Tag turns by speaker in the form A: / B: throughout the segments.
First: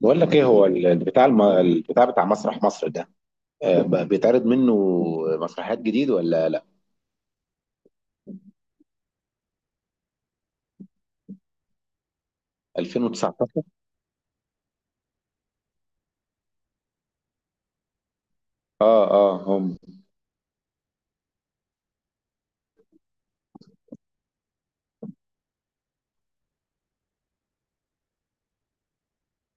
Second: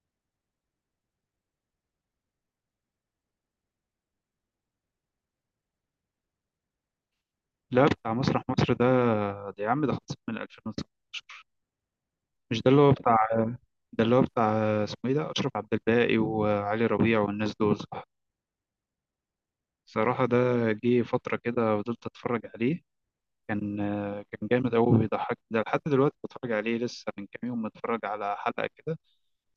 A: بقول لك ايه هو البتاع بتاع مسرح مصر ده. بيتعرض منه مسرحيات جديد ولا لا
B: لا، بتاع مسرح مصر ده. ده يا عم ده خلصت من 2006. مش ده اللي هو بتاع.
A: 2019؟
B: ده اللي هو بتاع اسمه ايه؟ ده أشرف عبد الباقي وعلي ربيع والناس دول، صح؟
A: اه اه هم.
B: صراحة ده جه فترة كده فضلت أتفرج عليه. كان كان جامد أوي، بيضحك. ده لحد دلوقتي بتفرج عليه لسه، من كام يوم متفرج على حلقة كده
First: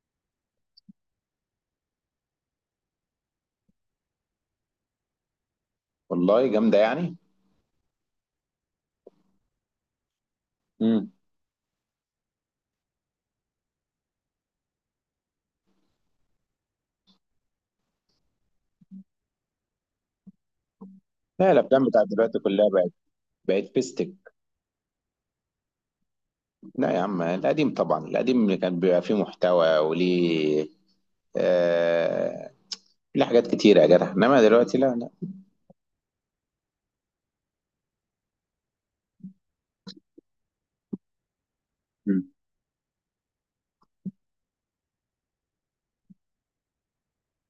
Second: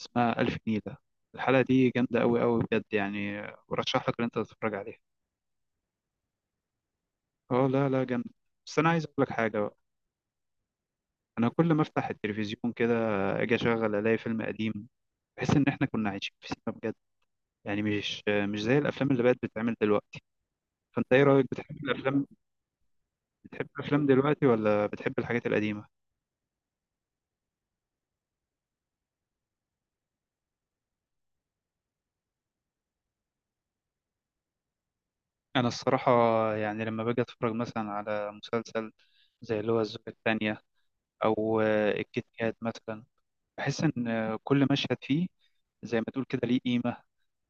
B: اسمها ألف نيلة. الحلقة دي جامدة أوي أوي بجد، يعني ورشح لك إن أنت تتفرج عليها.
A: والله جامده يعني.
B: اه لا لا، جامد. بس أنا عايز أقول لك حاجة بقى.
A: امم
B: أنا كل ما أفتح التلفزيون كده أجي أشغل ألاقي فيلم قديم. بحس ان احنا كنا عايشين في سينما بجد، يعني مش زي الافلام اللي بقت بتتعمل دلوقتي. فانت ايه رايك،
A: لا
B: بتحب
A: الافلام بتاعت
B: الافلام؟
A: دلوقتي كلها بقت.
B: بتحب الافلام
A: بيستك.
B: دلوقتي ولا بتحب الحاجات القديمه؟
A: لا يا عم القديم طبعا، القديم اللي كان بيبقى فيه محتوى وليه، آه، ليه حاجات كتيره يا جدع، انما دلوقتي لا لا.
B: انا الصراحه يعني لما باجي اتفرج مثلا على مسلسل زي اللي هو الزوجة الثانية أو الكيت
A: مم.
B: كات مثلا، بحس إن كل مشهد فيه زي ما تقول كده ليه قيمة.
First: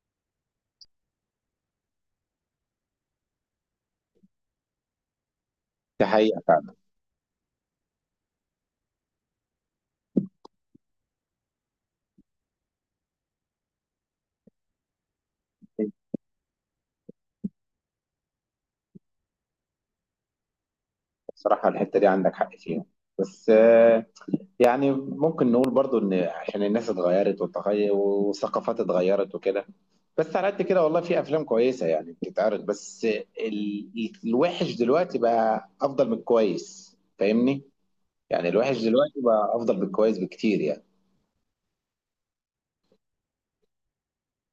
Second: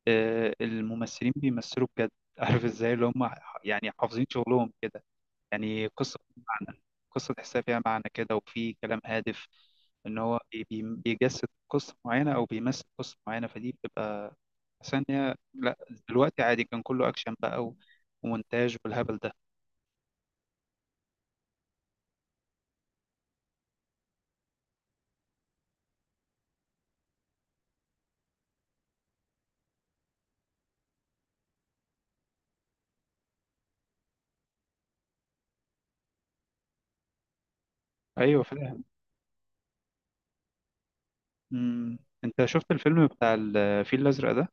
B: الممثلين بيمثلوا بجد عارف إزاي اللي هم يعني حافظين شغلهم كده، يعني
A: دي
B: قصة
A: حقيقه
B: فيها
A: فعلا.
B: معنى، قصة تحسها فيها معنى كده وفي كلام هادف، إن هو بيجسد قصة معينة أو بيمثل قصة معينة. فدي بتبقى، حاسس إن هي لأ. دلوقتي عادي، كان كله أكشن بقى ومونتاج والهبل ده.
A: بصراحه الحته دي عندك حق فيها، بس يعني ممكن نقول برضو ان عشان الناس اتغيرت والتغير والثقافات اتغيرت وكده. بس على قد كده والله في افلام كويسه يعني بتتعرض، بس الوحش دلوقتي بقى افضل من الكويس، فاهمني؟
B: أيوه
A: يعني الوحش
B: فاهم.
A: دلوقتي بقى افضل من الكويس بكتير يعني.
B: أنت شفت الفيلم بتاع الفيل الأزرق ده؟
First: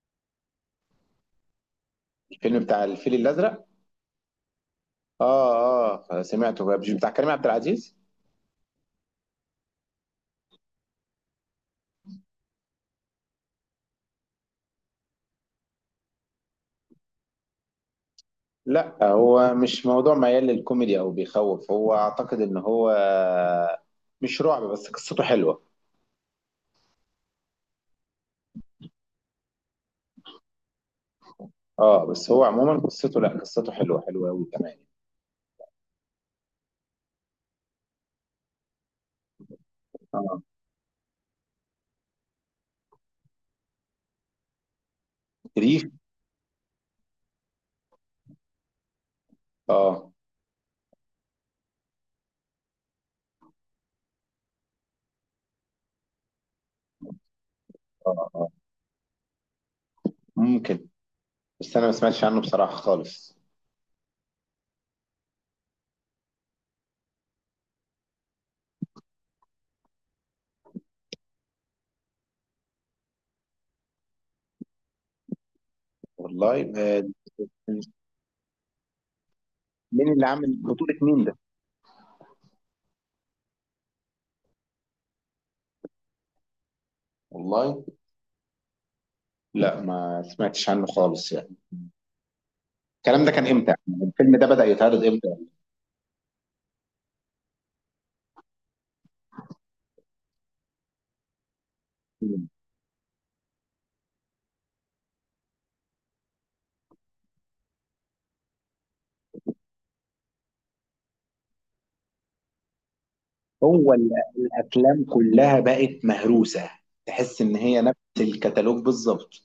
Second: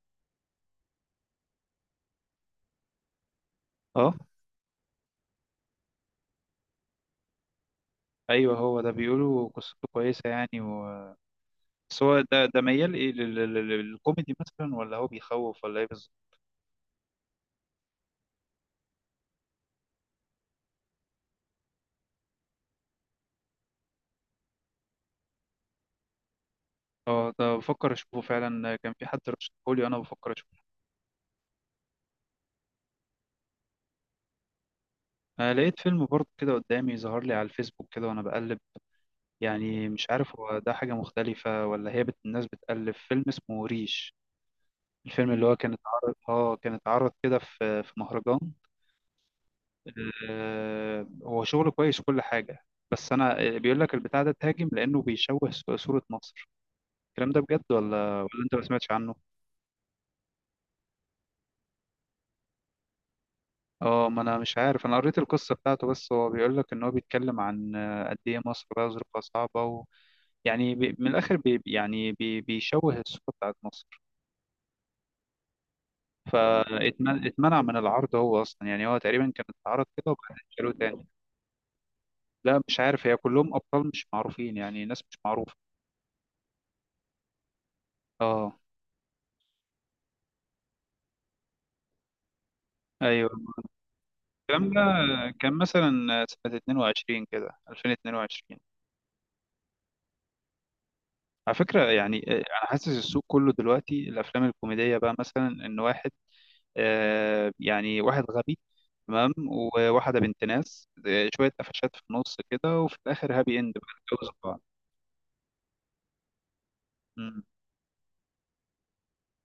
A: الفيلم بتاع الفيل الازرق.
B: أه.
A: اه اه سمعته بقى. مش بتاع كريم عبد العزيز؟
B: أيوه هو ده، بيقولوا قصته كويسة يعني بس هو ده ميال إيه للكوميدي مثلا، ولا هو بيخوف، ولا إيه بالظبط؟
A: لا هو مش موضوع ميال للكوميدي او بيخوف، هو اعتقد ان هو مش رعب، بس قصته حلوه.
B: أه ده بفكر أشوفه فعلا، كان في حد رشحهولي، أنا بفكر.
A: اه، بس هو عموما قصته، لا قصته حلوه، حلوه قوي كمان.
B: أنا لقيت فيلم برضه كده قدامي، ظهر لي على الفيسبوك كده وأنا بقلب. يعني مش عارف
A: اه
B: هو ده حاجة مختلفة ولا هي الناس بتألف. فيلم اسمه ريش، الفيلم اللي هو كان
A: ريف.
B: اتعرض، اه كان اتعرض كده في مهرجان.
A: اه
B: هو شغله كويس كل حاجة. بس أنا بيقول لك البتاع ده تهاجم لأنه بيشوه صورة مصر. الكلام ده بجد،
A: اه
B: ولا
A: اه.
B: أنت ما سمعتش عنه؟
A: ممكن، بس انا ما سمعتش عنه بصراحه خالص.
B: اه، ما أنا مش عارف، أنا قريت القصة بتاعته. بس هو بيقول لك إن هو بيتكلم عن قد إيه مصر بقى ظروفها صعبة، يعني بي من الآخر بي يعني بي بيشوه الصورة بتاعت مصر.
A: والله
B: فاتمنع من العرض هو أصلا، يعني هو تقريبا كان اتعرض كده
A: مين اللي
B: وبعدين
A: عامل
B: شالوه
A: بطولة
B: تاني.
A: مين ده؟
B: لا مش عارف، هي كلهم أبطال مش معروفين، يعني ناس مش معروفة.
A: والله
B: اه.
A: لا، ما سمعتش عنه خالص يعني. الكلام
B: ايوه.
A: ده كان امتى؟ الفيلم ده بدأ
B: الكلام ده
A: يتعرض امتى؟
B: كان مثلا سنة 22 كده، 2022. على فكرة يعني، أنا حاسس السوق كله دلوقتي الأفلام الكوميدية بقى مثلا إن واحد يعني واحد غبي، تمام، وواحدة بنت ناس، شوية قفشات في النص كده، وفي الآخر هابي إند بقى
A: هو ال-
B: اتجوزوا بعض.
A: الافلام كلها بقت مهروسة. تحس
B: مم.
A: ان هي نفس الكتالوج بالظبط.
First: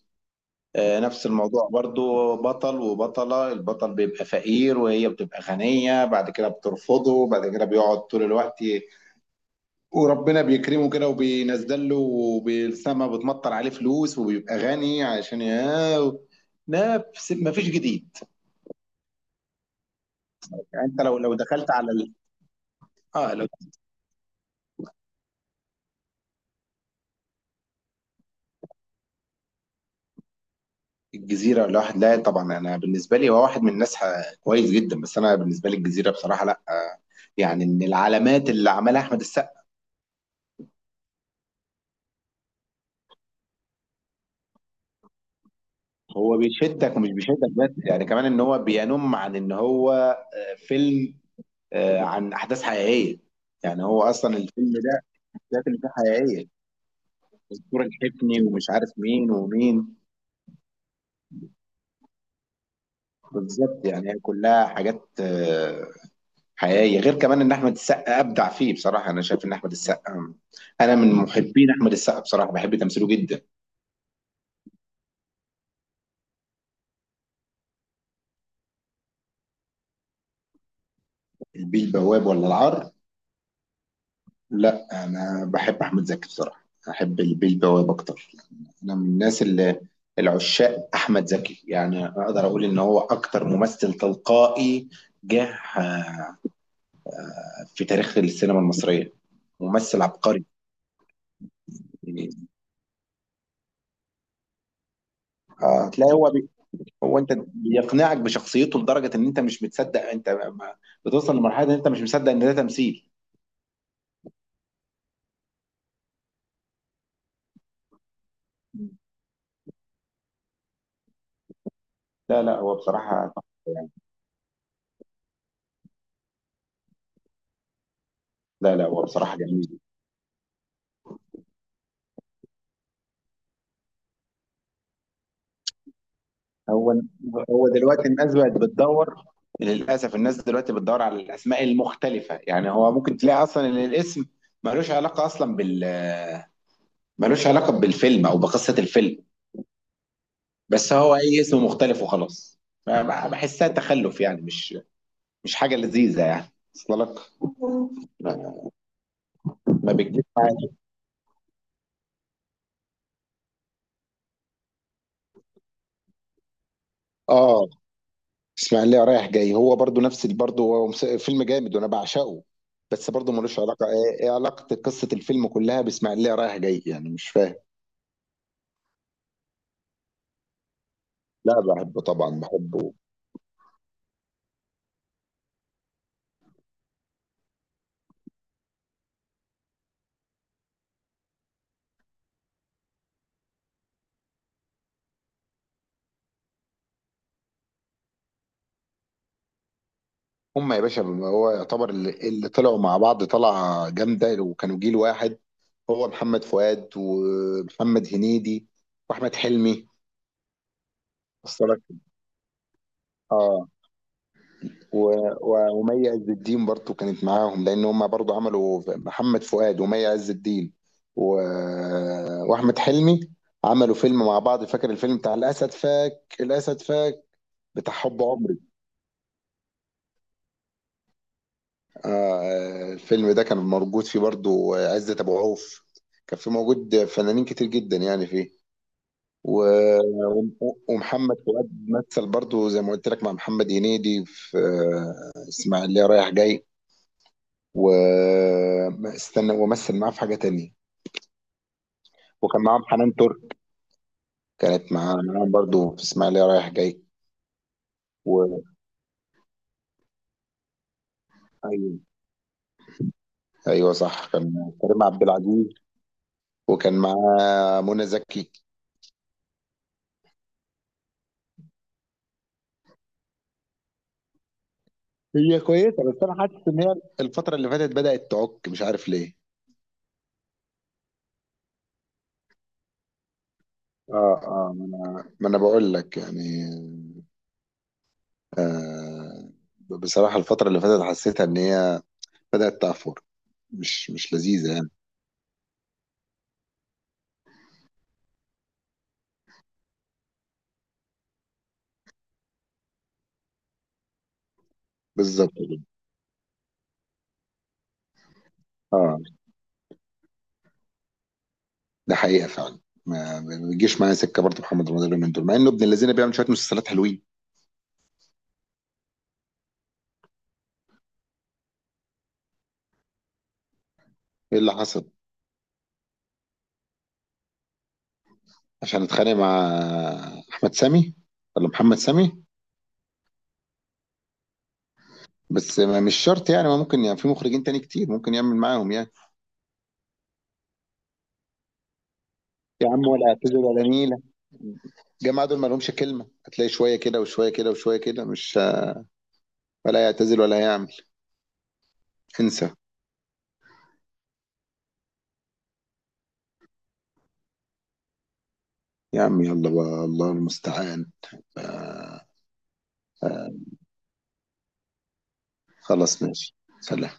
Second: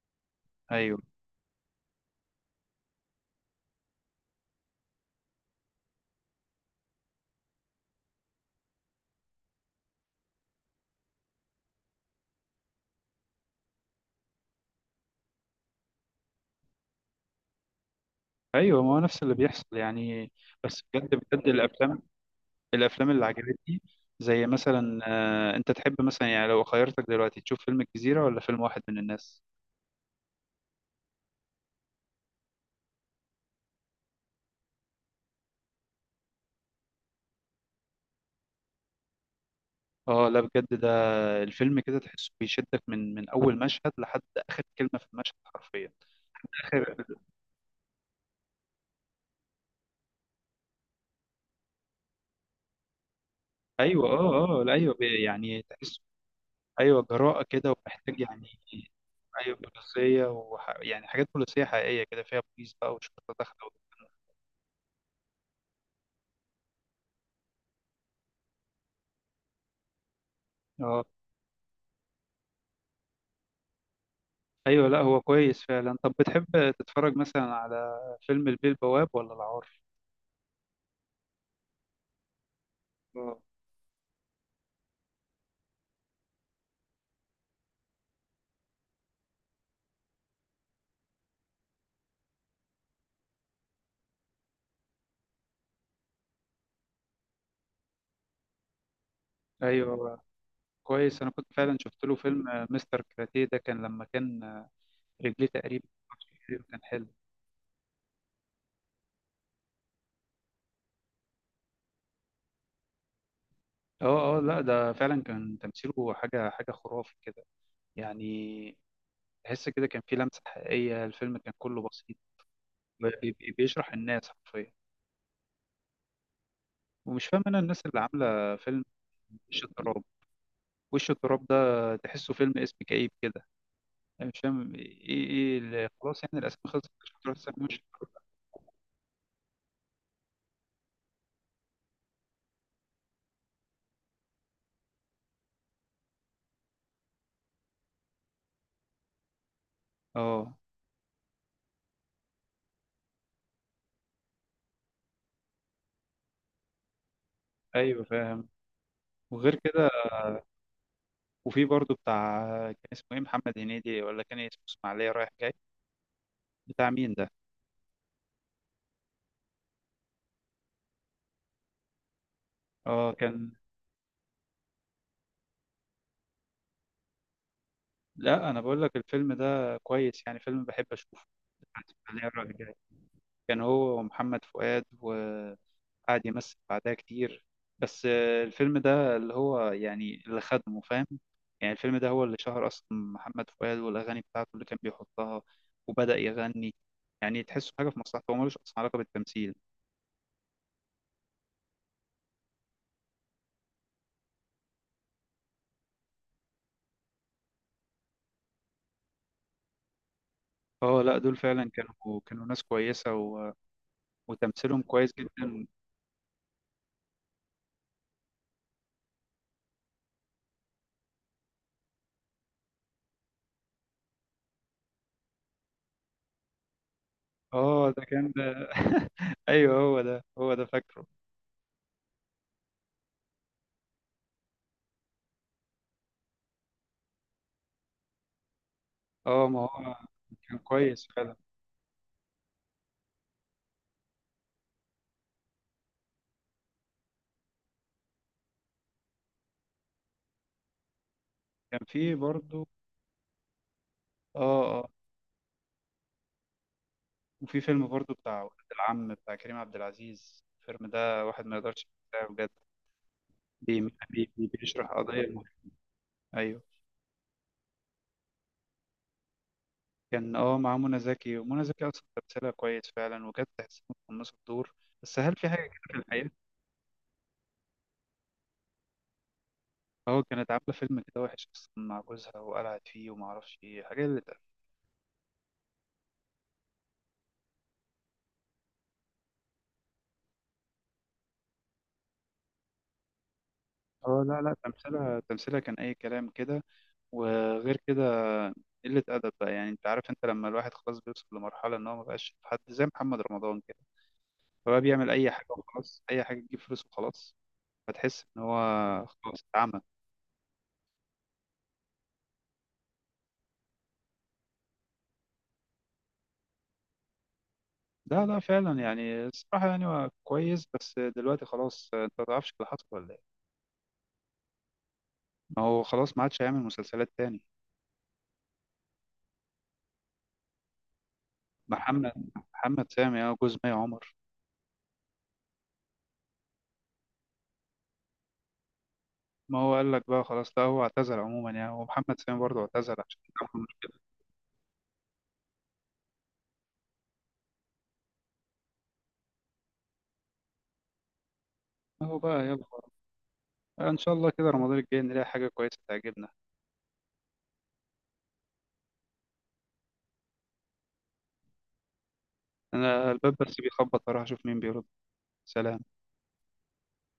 B: أيوه.
A: نفس الموضوع برضو، بطل وبطلة، البطل بيبقى فقير وهي بتبقى غنية، بعد كده بترفضه، بعد كده بيقعد طول الوقت وربنا بيكرمه كده وبينزل له وبالسما بتمطر عليه فلوس وبيبقى غني عشان ياه. نفس، ما فيش جديد.
B: أيوه، ما هو نفس اللي بيحصل يعني. بس
A: يعني انت
B: بجد
A: لو
B: بجد
A: دخلت على
B: الأفلام، الأفلام اللي
A: اه لو،
B: عجبتني زي مثلا، أنت تحب مثلا يعني لو خيرتك دلوقتي تشوف فيلم الجزيرة ولا فيلم واحد من الناس؟
A: الجزيرة الواحد؟ لا طبعا، انا بالنسبة لي هو واحد من الناس كويس جدا، بس انا بالنسبة لي الجزيرة بصراحة، لا يعني من العلامات اللي عملها احمد السقا.
B: اه لا بجد، ده الفيلم كده تحسه بيشدك من اول مشهد لحد اخر كلمه في المشهد حرفيا.
A: هو
B: اخر.
A: بيشدك ومش بيشدك، بس يعني كمان ان هو بينم عن ان هو فيلم عن احداث حقيقيه، يعني هو
B: ايوه.
A: اصلا
B: اه اه
A: الفيلم
B: لا، ايوه،
A: ده
B: يعني
A: الحاجات اللي فيه
B: تحس.
A: حقيقيه،
B: ايوه جراءة كده
A: الدكتور
B: ومحتاج
A: الحفني
B: يعني.
A: ومش عارف مين
B: ايوه
A: ومين.
B: بوليسية يعني حاجات بوليسية حقيقية كده، فيها بوليس بقى وشرطة داخلة
A: بالظبط، يعني هي كلها حاجات حقيقيه. غير كمان ان احمد السقا ابدع فيه، بصراحه انا شايف ان احمد السقا انا
B: اه.
A: من محبين احمد السقا بصراحه، بحب تمثيله جدا.
B: ايوه لا هو كويس فعلا. طب بتحب تتفرج مثلا على فيلم البيه البواب ولا العار؟
A: البيه البواب ولا العار؟
B: اه.
A: لا انا بحب احمد زكي بصراحه، احب البيه البواب اكتر. انا من الناس اللي العشاق احمد زكي، يعني اقدر اقول ان هو اكتر ممثل تلقائي جه في تاريخ السينما المصريه، ممثل
B: ايوه
A: عبقري.
B: كويس. انا كنت فعلا شفت له
A: يعني
B: فيلم مستر كراتيه ده، كان لما كان رجليه تقريبا
A: هتلاقي
B: كتير، كان حلو.
A: هو انت بيقنعك بشخصيته لدرجه ان انت مش متصدق، انت ما- بتوصل لمرحله ان انت مش مصدق ان ده تمثيل.
B: اه اه لا، ده فعلا كان تمثيله حاجة حاجة خرافي كده، يعني تحس كده كان في لمسة حقيقية، الفيلم كان كله بسيط
A: لا لا هو
B: بي-
A: بصراحه
B: بي- بيشرح الناس حرفيا. ومش فاهم انا الناس اللي عامله
A: لا
B: فيلم
A: لا هو بصراحه
B: وش
A: جميل.
B: التراب. وش التراب ده تحسه فيلم اسم كئيب كده، انا مش فاهم ايه اللي خلاص يعني، الاسم خلصت
A: هو،
B: مش هتروح تسمي
A: هو
B: وش
A: دلوقتي
B: التراب.
A: الناس بقت بتدور، للاسف الناس دلوقتي بتدور على الاسماء المختلفه، يعني هو ممكن تلاقي اصلا ان الاسم ملوش علاقه اصلا بال ملوش علاقه بالفيلم او بقصه الفيلم.
B: اه
A: بس هو اي اسم مختلف وخلاص. بحسها تخلف يعني، مش مش حاجه لذيذه يعني اصل لك.
B: ايوه فاهم.
A: ما
B: وغير كده،
A: ما بتجيب.
B: وفي برضه بتاع كان اسمه ايه، محمد هنيدي، ولا كان اسمه اسماعيليه رايح جاي، بتاع مين ده؟
A: اه، اسماعيليه رايح جاي هو برضو برضو هو فيلم جامد وانا بعشقه. بس
B: اه
A: برضو
B: كان.
A: ملوش علاقه، ايه إيه علاقه قصه الفيلم كلها باسماعيليه رايح جاي؟ يعني مش فاهم.
B: لا انا بقول لك الفيلم ده كويس يعني، فيلم بحب اشوفه،
A: لا
B: بتاع
A: بحبه
B: اسماعيليه
A: طبعا،
B: رايح جاي،
A: بحبه.
B: كان هو ومحمد فؤاد قعد يمثل بعدها كتير. بس الفيلم ده اللي هو يعني اللي خدمه فاهم، يعني الفيلم ده هو اللي شهر أصلا محمد فؤاد، والأغاني بتاعته اللي كان بيحطها وبدأ يغني، يعني تحسه حاجة في مصلحته، هو ملوش أصلا علاقة بالتمثيل.
A: هم يا باشا، هو يعتبر اللي طلعوا مع بعض طلعه جامده، وكانوا جيل واحد. هو محمد فؤاد ومحمد هنيدي واحمد حلمي،
B: اه لا دول فعلا
A: وصلك؟
B: كانوا، كانوا ناس كويسة
A: اه.
B: وتمثيلهم كويس جدا.
A: ومي عز الدين برضو كانت معاهم، لان هم برضو عملوا محمد فؤاد ومي عز الدين و... واحمد حلمي عملوا فيلم مع بعض. فاكر الفيلم بتاع الاسد فاك، الاسد فاك
B: اه
A: بتاع
B: ده
A: حب
B: كان
A: عمري؟
B: ده ايوه هو ده، هو ده فاكره.
A: آه. الفيلم ده كان موجود فيه برضو عزت ابو عوف، كان فيه موجود فنانين كتير جدا يعني فيه
B: اه، ما
A: و...
B: هو كان كويس فعلا.
A: ومحمد فؤاد مثل برضو زي ما قلت لك مع محمد هنيدي في اسماعيليه رايح جاي، واستنى ومثل معاه في حاجة تانية.
B: كان في
A: وكان
B: برضه
A: معاهم حنان ترك،
B: اه. آه،
A: كانت معاه، معاهم برضو في اسماعيلية رايح جاي
B: وفي فيلم برضو بتاع
A: و...
B: ولاد العم بتاع كريم عبد العزيز، الفيلم ده واحد ما يقدرش
A: ايوه.
B: ينساه بجد. بي-
A: ايوه صح،
B: بي- بي-
A: كان
B: بيشرح
A: كريم عبد
B: قضية مهمة.
A: العزيز
B: أيوه.
A: وكان معاه منى زكي.
B: كان اه مع منى زكي، ومنى زكي أصلا تمثيلها كويس فعلا، وكانت تحس إنها متقمصة الدور. بس هل في
A: هي
B: حاجة كده في
A: كويسة، بس
B: الحقيقة؟
A: انا حاسس ان هي الفترة اللي فاتت بدأت تعك، مش عارف ليه.
B: اه كانت عاملة فيلم كده وحش أصلا مع جوزها وقلعت فيه، وما أعرفش إيه حاجة اللي
A: اه
B: اتقال.
A: اه، ما انا بقول لك يعني، آه، بصراحة الفترة اللي فاتت حسيتها ان هي بدأت تعفر، مش
B: اه
A: مش
B: لا لا
A: لذيذة يعني.
B: تمثيلها كان أي كلام كده. وغير كده قلة أدب بقى، يعني أنت عارف، أنت لما الواحد خلاص بيوصل لمرحلة إن هو مبقاش حد زي محمد رمضان كده، فبقى بيعمل اي حاجه
A: بالظبط كده.
B: وخلاص، اي حاجه تجيب فلوس وخلاص. فتحس ان هو
A: اه،
B: خلاص اتعمى.
A: ده حقيقه فعلا. ما بيجيش معايا سكه برضه محمد رمضان اليومين دول، مع انه ابن الذين بيعمل شويه مسلسلات حلوين.
B: لا لا فعلا يعني الصراحه، يعني هو كويس بس دلوقتي خلاص، انت ما تعرفش اللي حصل ولا ايه؟
A: ايه اللي حصل؟
B: ما هو خلاص ما عادش هيعمل مسلسلات تاني.
A: عشان اتخانق مع احمد سامي ولا محمد
B: محمد
A: سامي؟
B: محمد سامي، اه، جوز مي عمر.
A: بس ما مش شرط يعني، ما ممكن يعني في مخرجين تاني كتير ممكن يعمل معاهم يعني.
B: ما هو قال لك بقى خلاص، لا هو اعتزل عموما يعني، ومحمد سامي برضه
A: يا
B: اعتزل
A: عم
B: عشان
A: ولا اعتذر
B: كان
A: ولا
B: مشكله.
A: نيله، الجماعه دول ما لهمش كلمه، هتلاقي شويه كده وشويه كده وشويه كده، مش ولا يعتزل ولا يعمل.
B: اهو بقى يلا.
A: انسى.
B: ان شاء الله كده رمضان الجاي نلاقي حاجه كويسه تعجبنا.
A: يا عم يلا بقى، الله المستعان. آه،
B: انا الباب
A: آه،
B: بس بيخبط، اروح اشوف مين بيرد. سلام.
A: خلاص ماشي، سلام.